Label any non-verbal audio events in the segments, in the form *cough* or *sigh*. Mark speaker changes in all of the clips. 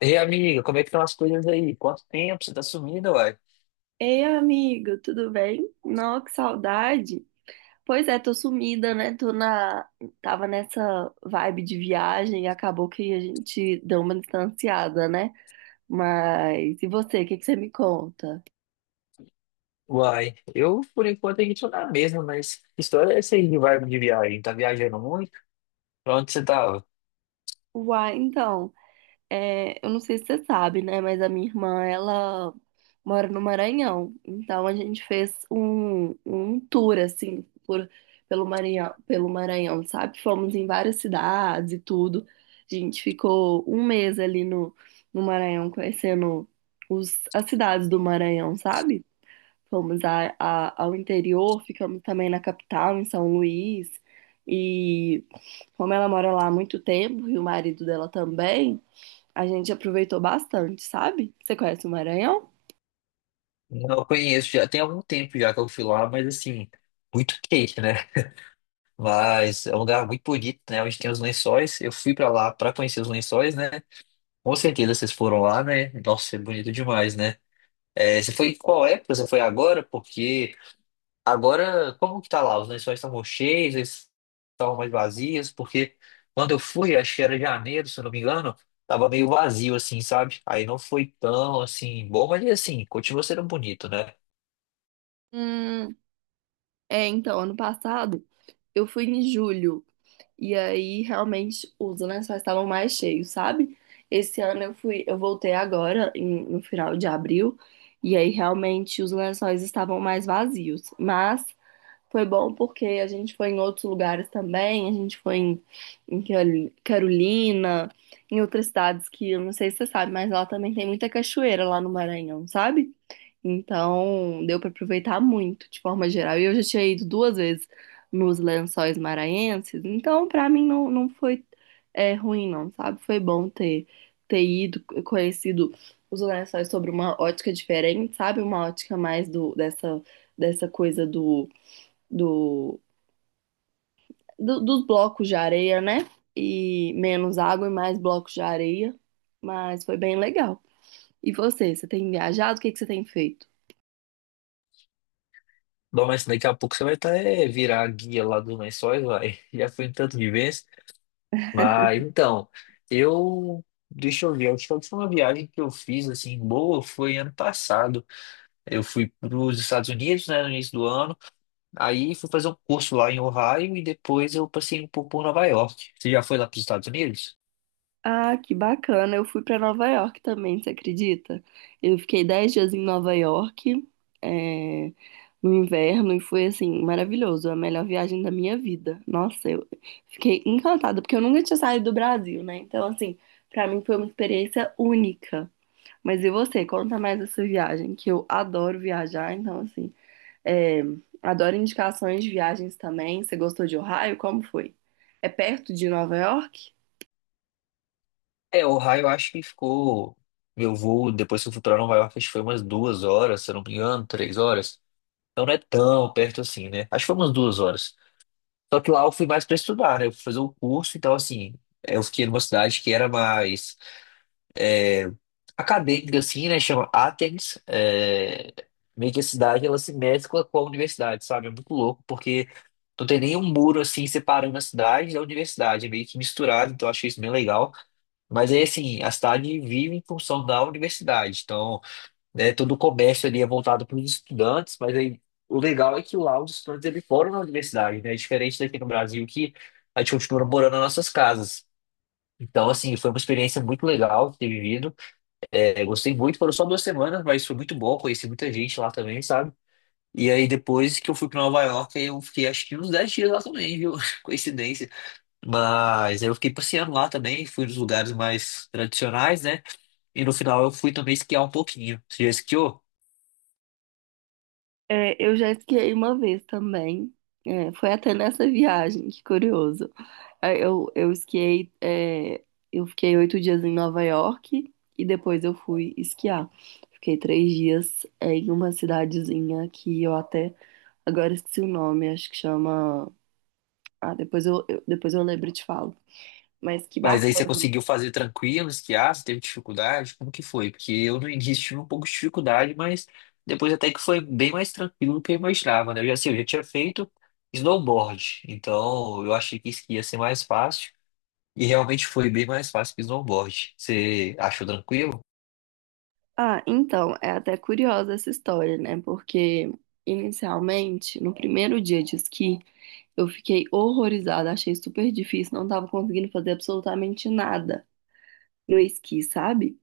Speaker 1: Ei, amiga, como é que estão as coisas aí? Quanto tempo você tá sumida, uai?
Speaker 2: Ei, amigo, tudo bem? Não que saudade. Pois é, tô sumida, né? Tô na... Tava nessa vibe de viagem e acabou que a gente deu uma distanciada, né? Mas e você, o que que você me conta?
Speaker 1: Uai, eu por enquanto aqui tô na mesma, mas que história é essa aí de vibe de viagem? Tá viajando muito? Pra onde você tava?
Speaker 2: Uai, então. É, eu não sei se você sabe, né? Mas a minha irmã, ela mora no Maranhão. Então a gente fez um tour, assim, por, pelo Maranhão, sabe? Fomos em várias cidades e tudo. A gente ficou um mês ali no Maranhão, conhecendo as cidades do Maranhão, sabe? Fomos ao interior, ficamos também na capital, em São Luís. E como ela mora lá há muito tempo, e o marido dela também. A gente aproveitou bastante, sabe? Você conhece o Maranhão?
Speaker 1: Não conheço, já tem algum tempo já que eu fui lá, mas assim, muito quente, né? Mas é um lugar muito bonito, né? Onde tem os lençóis. Eu fui pra lá pra conhecer os lençóis, né? Com certeza vocês foram lá, né? Nossa, é bonito demais, né? É, você foi em qual época? Você foi agora? Porque agora, como que tá lá? Os lençóis estão cheios, eles estão mais vazios, porque quando eu fui, acho que era janeiro, se eu não me engano, tava meio vazio, assim, sabe? Aí não foi tão, assim, bom, mas assim, continua sendo bonito, né?
Speaker 2: Hum, É, então, ano passado eu fui em julho e aí realmente os lençóis estavam mais cheios, sabe? Esse ano eu fui, eu voltei agora no final de abril e aí realmente os lençóis estavam mais vazios, mas foi bom porque a gente foi em outros lugares também, a gente foi em, em Carolina, em outras cidades que eu não sei se você sabe, mas lá também tem muita cachoeira lá no Maranhão, sabe? Então deu pra aproveitar muito de forma geral. E eu já tinha ido duas vezes nos Lençóis Maranhenses, então pra mim não, não foi é, ruim não, sabe? Foi bom ter, ter ido, conhecido os Lençóis sobre uma ótica diferente, sabe? Uma ótica mais dessa coisa do, dos blocos de areia, né? E menos água e mais blocos de areia. Mas foi bem legal. E você, tem viajado? O que que você tem feito?
Speaker 1: Bom, mas daqui a pouco você vai tá, é, virar a guia lá dos lençóis, vai. *laughs* Já foi um tanto de vez. Mas, então, eu... Deixa eu ver, acho que a última viagem que eu fiz, assim, boa, foi ano passado. Eu fui para os Estados Unidos, né, no início do ano. Aí fui fazer um curso lá em Ohio e depois eu passei um pouco por Nova York. Você já foi lá para os Estados Unidos?
Speaker 2: Ah, que bacana. Eu fui para Nova York também, você acredita? Eu fiquei 10 dias em Nova York, é, no inverno, e foi assim, maravilhoso. A melhor viagem da minha vida. Nossa, eu fiquei encantada, porque eu nunca tinha saído do Brasil, né? Então, assim, para mim foi uma experiência única. Mas e você? Conta mais essa viagem, que eu adoro viajar, então assim, é, adoro indicações de viagens também. Você gostou de Ohio? Como foi? É perto de Nova York?
Speaker 1: É, Ohio eu acho que ficou. Meu voo, depois que eu fui para Nova York, acho que foi umas 2 horas, se eu não me engano, 3 horas. Então não é tão perto assim, né? Acho que foi umas duas horas. Só que lá eu fui mais para estudar, né? Eu fui fazer um curso, então assim, eu fiquei numa cidade que era mais é, acadêmica, assim, né? Chama Athens. É, meio que a cidade ela se mescla com a universidade, sabe? É muito louco, porque não tem nenhum muro assim separando a cidade da universidade, é meio que misturado, então eu achei isso bem legal. Mas aí, assim, a cidade vive em função da universidade, então, né, todo o comércio ali é voltado para os estudantes, mas aí o legal é que lá os estudantes eles foram na universidade, né? É diferente daqui no Brasil que a gente continua morando nas nossas casas. Então, assim, foi uma experiência muito legal ter vivido. É, gostei muito, foram só 2 semanas, mas foi muito bom, conheci muita gente lá também, sabe? E aí depois que eu fui pra Nova York, aí eu fiquei acho que uns 10 dias lá também, viu? *laughs* Coincidência. Mas aí eu fiquei passeando lá também, fui nos lugares mais tradicionais, né? E no final eu fui também esquiar um pouquinho. Você já esquiou?
Speaker 2: É, eu já esquiei uma vez também. É, foi até nessa viagem, que curioso. É, eu esquiei. Eu fiquei 8 dias em Nova York e depois eu fui esquiar. Fiquei 3 dias em uma cidadezinha que eu até agora esqueci o nome, acho que chama... Ah, depois depois eu lembro e te falo. Mas que
Speaker 1: Mas aí você
Speaker 2: bacana.
Speaker 1: conseguiu fazer tranquilo, esquiar, você teve dificuldade? Como que foi? Porque eu no início tive um pouco de dificuldade, mas depois até que foi bem mais tranquilo do que eu imaginava, né? Eu já, assim, eu já tinha feito snowboard, então eu achei que esqui ia ser mais fácil, e realmente foi bem mais fácil que snowboard. Você achou tranquilo?
Speaker 2: Ah, então, é até curiosa essa história, né? Porque inicialmente, no primeiro dia de esqui, eu fiquei horrorizada, achei super difícil, não tava conseguindo fazer absolutamente nada no esqui, sabe?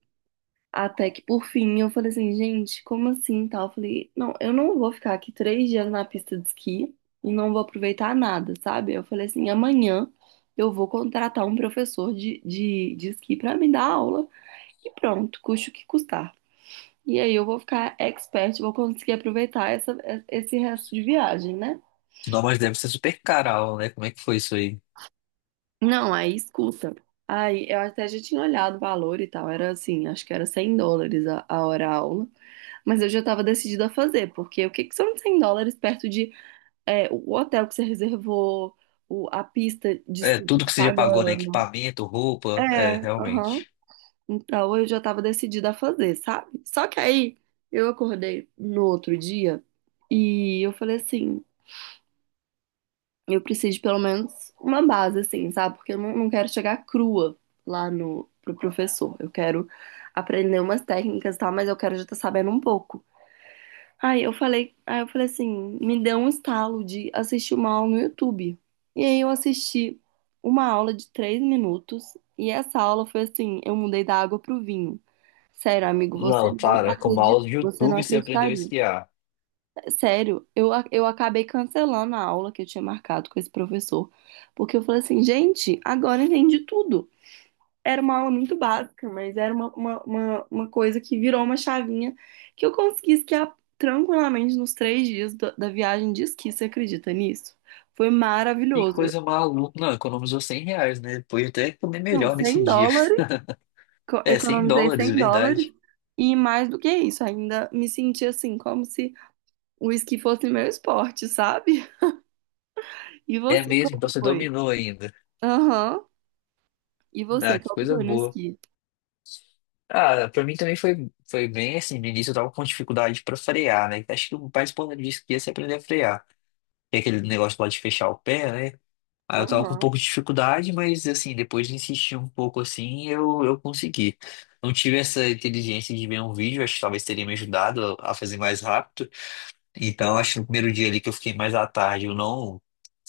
Speaker 2: Até que por fim eu falei assim, gente, como assim, tal? Eu falei, não, eu não vou ficar aqui 3 dias na pista de esqui e não vou aproveitar nada, sabe? Eu falei assim, amanhã eu vou contratar um professor de esqui pra me dar aula. E pronto, custe o que custar. E aí eu vou ficar expert, vou conseguir aproveitar essa, esse resto de viagem, né?
Speaker 1: Não, mas deve ser super caro, a aula, né? Como é que foi isso aí?
Speaker 2: Não, aí escuta. Aí eu até já tinha olhado o valor e tal, era assim, acho que era US$ 100 a hora aula, mas eu já estava decidida a fazer, porque o que, que são US$ 100 perto de, é, o hotel que você reservou, a pista de
Speaker 1: É,
Speaker 2: esqui que você
Speaker 1: tudo
Speaker 2: tá
Speaker 1: que você já pagou, né?
Speaker 2: pagando?
Speaker 1: Equipamento, roupa, é,
Speaker 2: É, aham.
Speaker 1: realmente.
Speaker 2: Então eu já estava decidida a fazer, sabe? Só que aí eu acordei no outro dia e eu falei assim, eu preciso de pelo menos uma base, assim, sabe? Porque eu não quero chegar crua lá no pro professor. Eu quero aprender umas técnicas, e tal, mas eu quero já estar sabendo um pouco. Aí eu falei assim, me deu um estalo de assistir uma aula no YouTube. E aí eu assisti uma aula de 3 minutos e essa aula foi assim, eu mudei da água pro vinho. Sério, amigo, você
Speaker 1: Não,
Speaker 2: não
Speaker 1: claro, é com o
Speaker 2: acredita,
Speaker 1: mouse do
Speaker 2: você não
Speaker 1: YouTube você aprendeu a
Speaker 2: acreditaria.
Speaker 1: esquiar.
Speaker 2: Sério, eu acabei cancelando a aula que eu tinha marcado com esse professor, porque eu falei assim, gente, agora eu entendi tudo. Era uma aula muito básica, mas era uma coisa que virou uma chavinha que eu consegui esquiar tranquilamente nos 3 dias da viagem de esqui. Você acredita nisso? Foi
Speaker 1: Que
Speaker 2: maravilhoso.
Speaker 1: coisa maluca. Não, economizou R$ 100, né? Pode até comer
Speaker 2: Não,
Speaker 1: melhor nesse
Speaker 2: 100
Speaker 1: dia. *laughs*
Speaker 2: dólares,
Speaker 1: É, 100
Speaker 2: economizei
Speaker 1: dólares,
Speaker 2: US$ 100.
Speaker 1: verdade.
Speaker 2: E mais do que isso, ainda me senti assim, como se o esqui fosse meu esporte, sabe? E
Speaker 1: É
Speaker 2: você,
Speaker 1: mesmo, então
Speaker 2: como
Speaker 1: você
Speaker 2: foi?
Speaker 1: dominou ainda.
Speaker 2: Aham. E
Speaker 1: Ah,
Speaker 2: você,
Speaker 1: que
Speaker 2: como
Speaker 1: coisa
Speaker 2: foi no
Speaker 1: boa.
Speaker 2: esqui?
Speaker 1: Ah, pra mim também foi, foi bem assim. No início eu tava com dificuldade pra frear, né? Acho que o mais importante disso que ia se aprender a frear. Que é aquele negócio que pode fechar o pé, né? Aí eu tava com um
Speaker 2: Aham.
Speaker 1: pouco de dificuldade, mas assim, depois de insistir um pouco assim, eu consegui. Não tive essa inteligência de ver um vídeo, acho que talvez teria me ajudado a fazer mais rápido. Então, acho que no primeiro dia ali que eu fiquei mais à tarde, eu não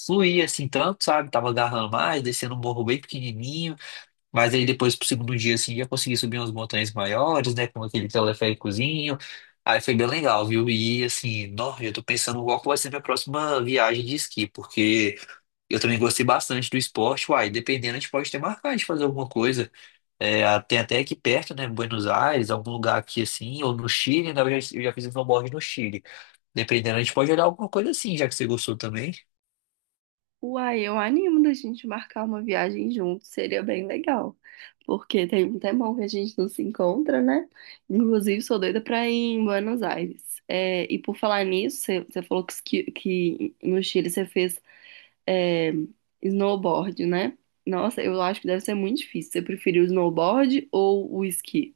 Speaker 1: fluía assim tanto, sabe? Tava agarrando mais, descendo um morro bem pequenininho. Mas aí depois pro segundo dia, assim, já consegui subir umas montanhas maiores, né? Com aquele teleféricozinho. Aí foi bem legal, viu? E assim, nossa, eu tô pensando qual que vai ser minha próxima viagem de esqui, porque eu também gostei bastante do esporte. Uai, dependendo, a gente pode ter marcado de fazer alguma coisa. É, tem até aqui perto, né? Buenos Aires, algum lugar aqui assim, ou no Chile, na verdade eu já fiz um snowboard no Chile. Dependendo, a gente pode olhar alguma coisa assim, já que você gostou também.
Speaker 2: Uai, eu animo da gente marcar uma viagem junto, seria bem legal. Porque tem um tempão que a gente não se encontra, né? Inclusive, sou doida pra ir em Buenos Aires. É, e por falar nisso, você falou que, que no Chile você fez, é, snowboard, né? Nossa, eu acho que deve ser muito difícil. Você preferiu o snowboard ou o esqui?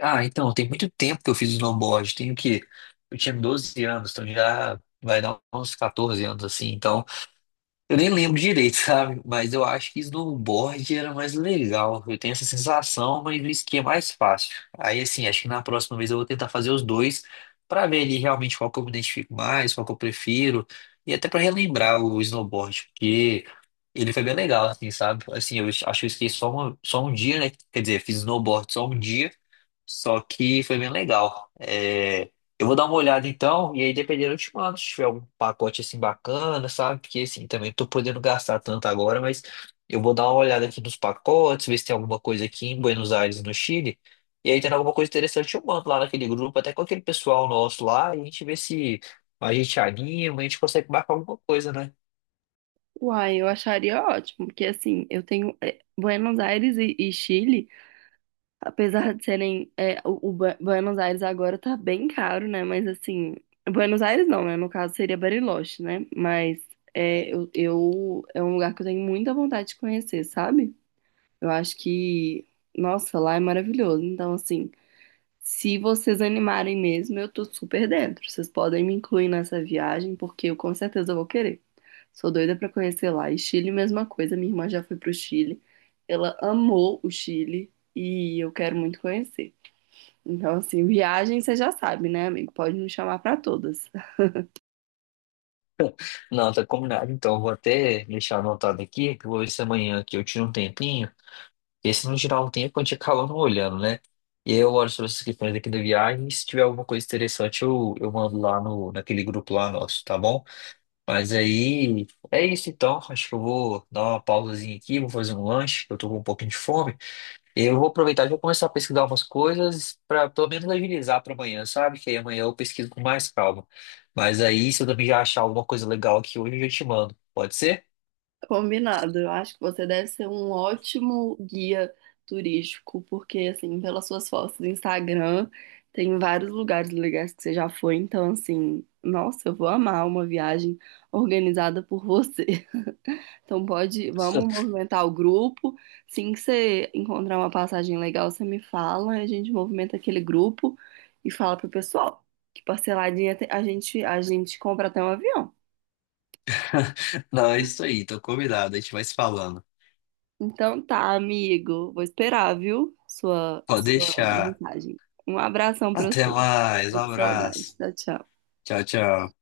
Speaker 1: Ah, então, tem muito tempo que eu fiz snowboard. Tenho que. Eu tinha 12 anos, então já vai dar uns 14 anos assim. Então, eu nem lembro direito, *laughs* sabe? Mas eu acho que snowboard era mais legal. Eu tenho essa sensação, mas o esqui é mais fácil. Aí, assim, acho que na próxima vez eu vou tentar fazer os dois pra ver ali realmente qual que eu me identifico mais, qual que eu prefiro. E até pra relembrar o snowboard, porque ele foi bem legal, assim, sabe? Assim, eu acho que eu esqueci só, só um dia, né? Quer dizer, fiz snowboard só um dia, só que foi bem legal. É, eu vou dar uma olhada então, e aí dependendo eu te mando, se tiver algum pacote assim bacana, sabe? Porque assim, também não tô podendo gastar tanto agora, mas eu vou dar uma olhada aqui nos pacotes, ver se tem alguma coisa aqui em Buenos Aires, no Chile. E aí tendo alguma coisa interessante, eu mando lá naquele grupo, até com aquele pessoal nosso lá, e a gente vê se a gente anima, a gente consegue marcar alguma coisa, né?
Speaker 2: Uai, eu acharia ótimo, porque assim, eu tenho, Buenos Aires e Chile, apesar de serem, o Buenos Aires agora tá bem caro, né? Mas assim, Buenos Aires não, né? No caso seria Bariloche, né? Mas é um lugar que eu tenho muita vontade de conhecer, sabe? Eu acho que, nossa, lá é maravilhoso. Então, assim, se vocês animarem mesmo, eu tô super dentro. Vocês podem me incluir nessa viagem, porque eu com certeza vou querer. Sou doida pra conhecer lá. E Chile, mesma coisa. Minha irmã já foi pro Chile. Ela amou o Chile e eu quero muito conhecer. Então, assim, viagem você já sabe, né, amigo? Pode me chamar pra todas.
Speaker 1: Não, tá combinado. Então, eu vou até deixar anotado aqui, que eu vou ver se amanhã aqui eu tiro um tempinho. Esse no geral não tem a quantia acaba não olhando, né? E eu olho sobre essas questões aqui da viagem. E se tiver alguma coisa interessante, eu mando lá no, naquele grupo lá nosso, tá bom? Mas aí é isso então. Acho que eu vou dar uma pausazinha aqui, vou fazer um lanche, que eu tô com um pouquinho de fome. Eu vou aproveitar e vou começar a pesquisar umas coisas para pelo menos agilizar para amanhã, sabe? Que aí amanhã eu pesquiso com mais calma. Mas aí, se eu também já achar alguma coisa legal aqui hoje, eu já te mando. Pode ser?
Speaker 2: *laughs* Combinado. Eu acho que você deve ser um ótimo guia turístico, porque, assim, pelas suas fotos do Instagram, tem vários lugares legais que você já foi. Então, assim, nossa, eu vou amar uma viagem organizada por você. *laughs* Então pode, vamos movimentar o grupo. Assim que você encontrar uma passagem legal, você me fala, a gente movimenta aquele grupo e fala pro pessoal que parceladinha a gente compra até um avião.
Speaker 1: *laughs* Não, é isso aí, tô convidado, a gente vai se falando.
Speaker 2: Então tá, amigo, vou esperar, viu? Sua
Speaker 1: Pode
Speaker 2: sua
Speaker 1: deixar.
Speaker 2: mensagem. Um abração pra
Speaker 1: Até
Speaker 2: você.
Speaker 1: mais. Um
Speaker 2: Tô com saudade.
Speaker 1: abraço.
Speaker 2: Tchau, tchau.
Speaker 1: Tchau, tchau.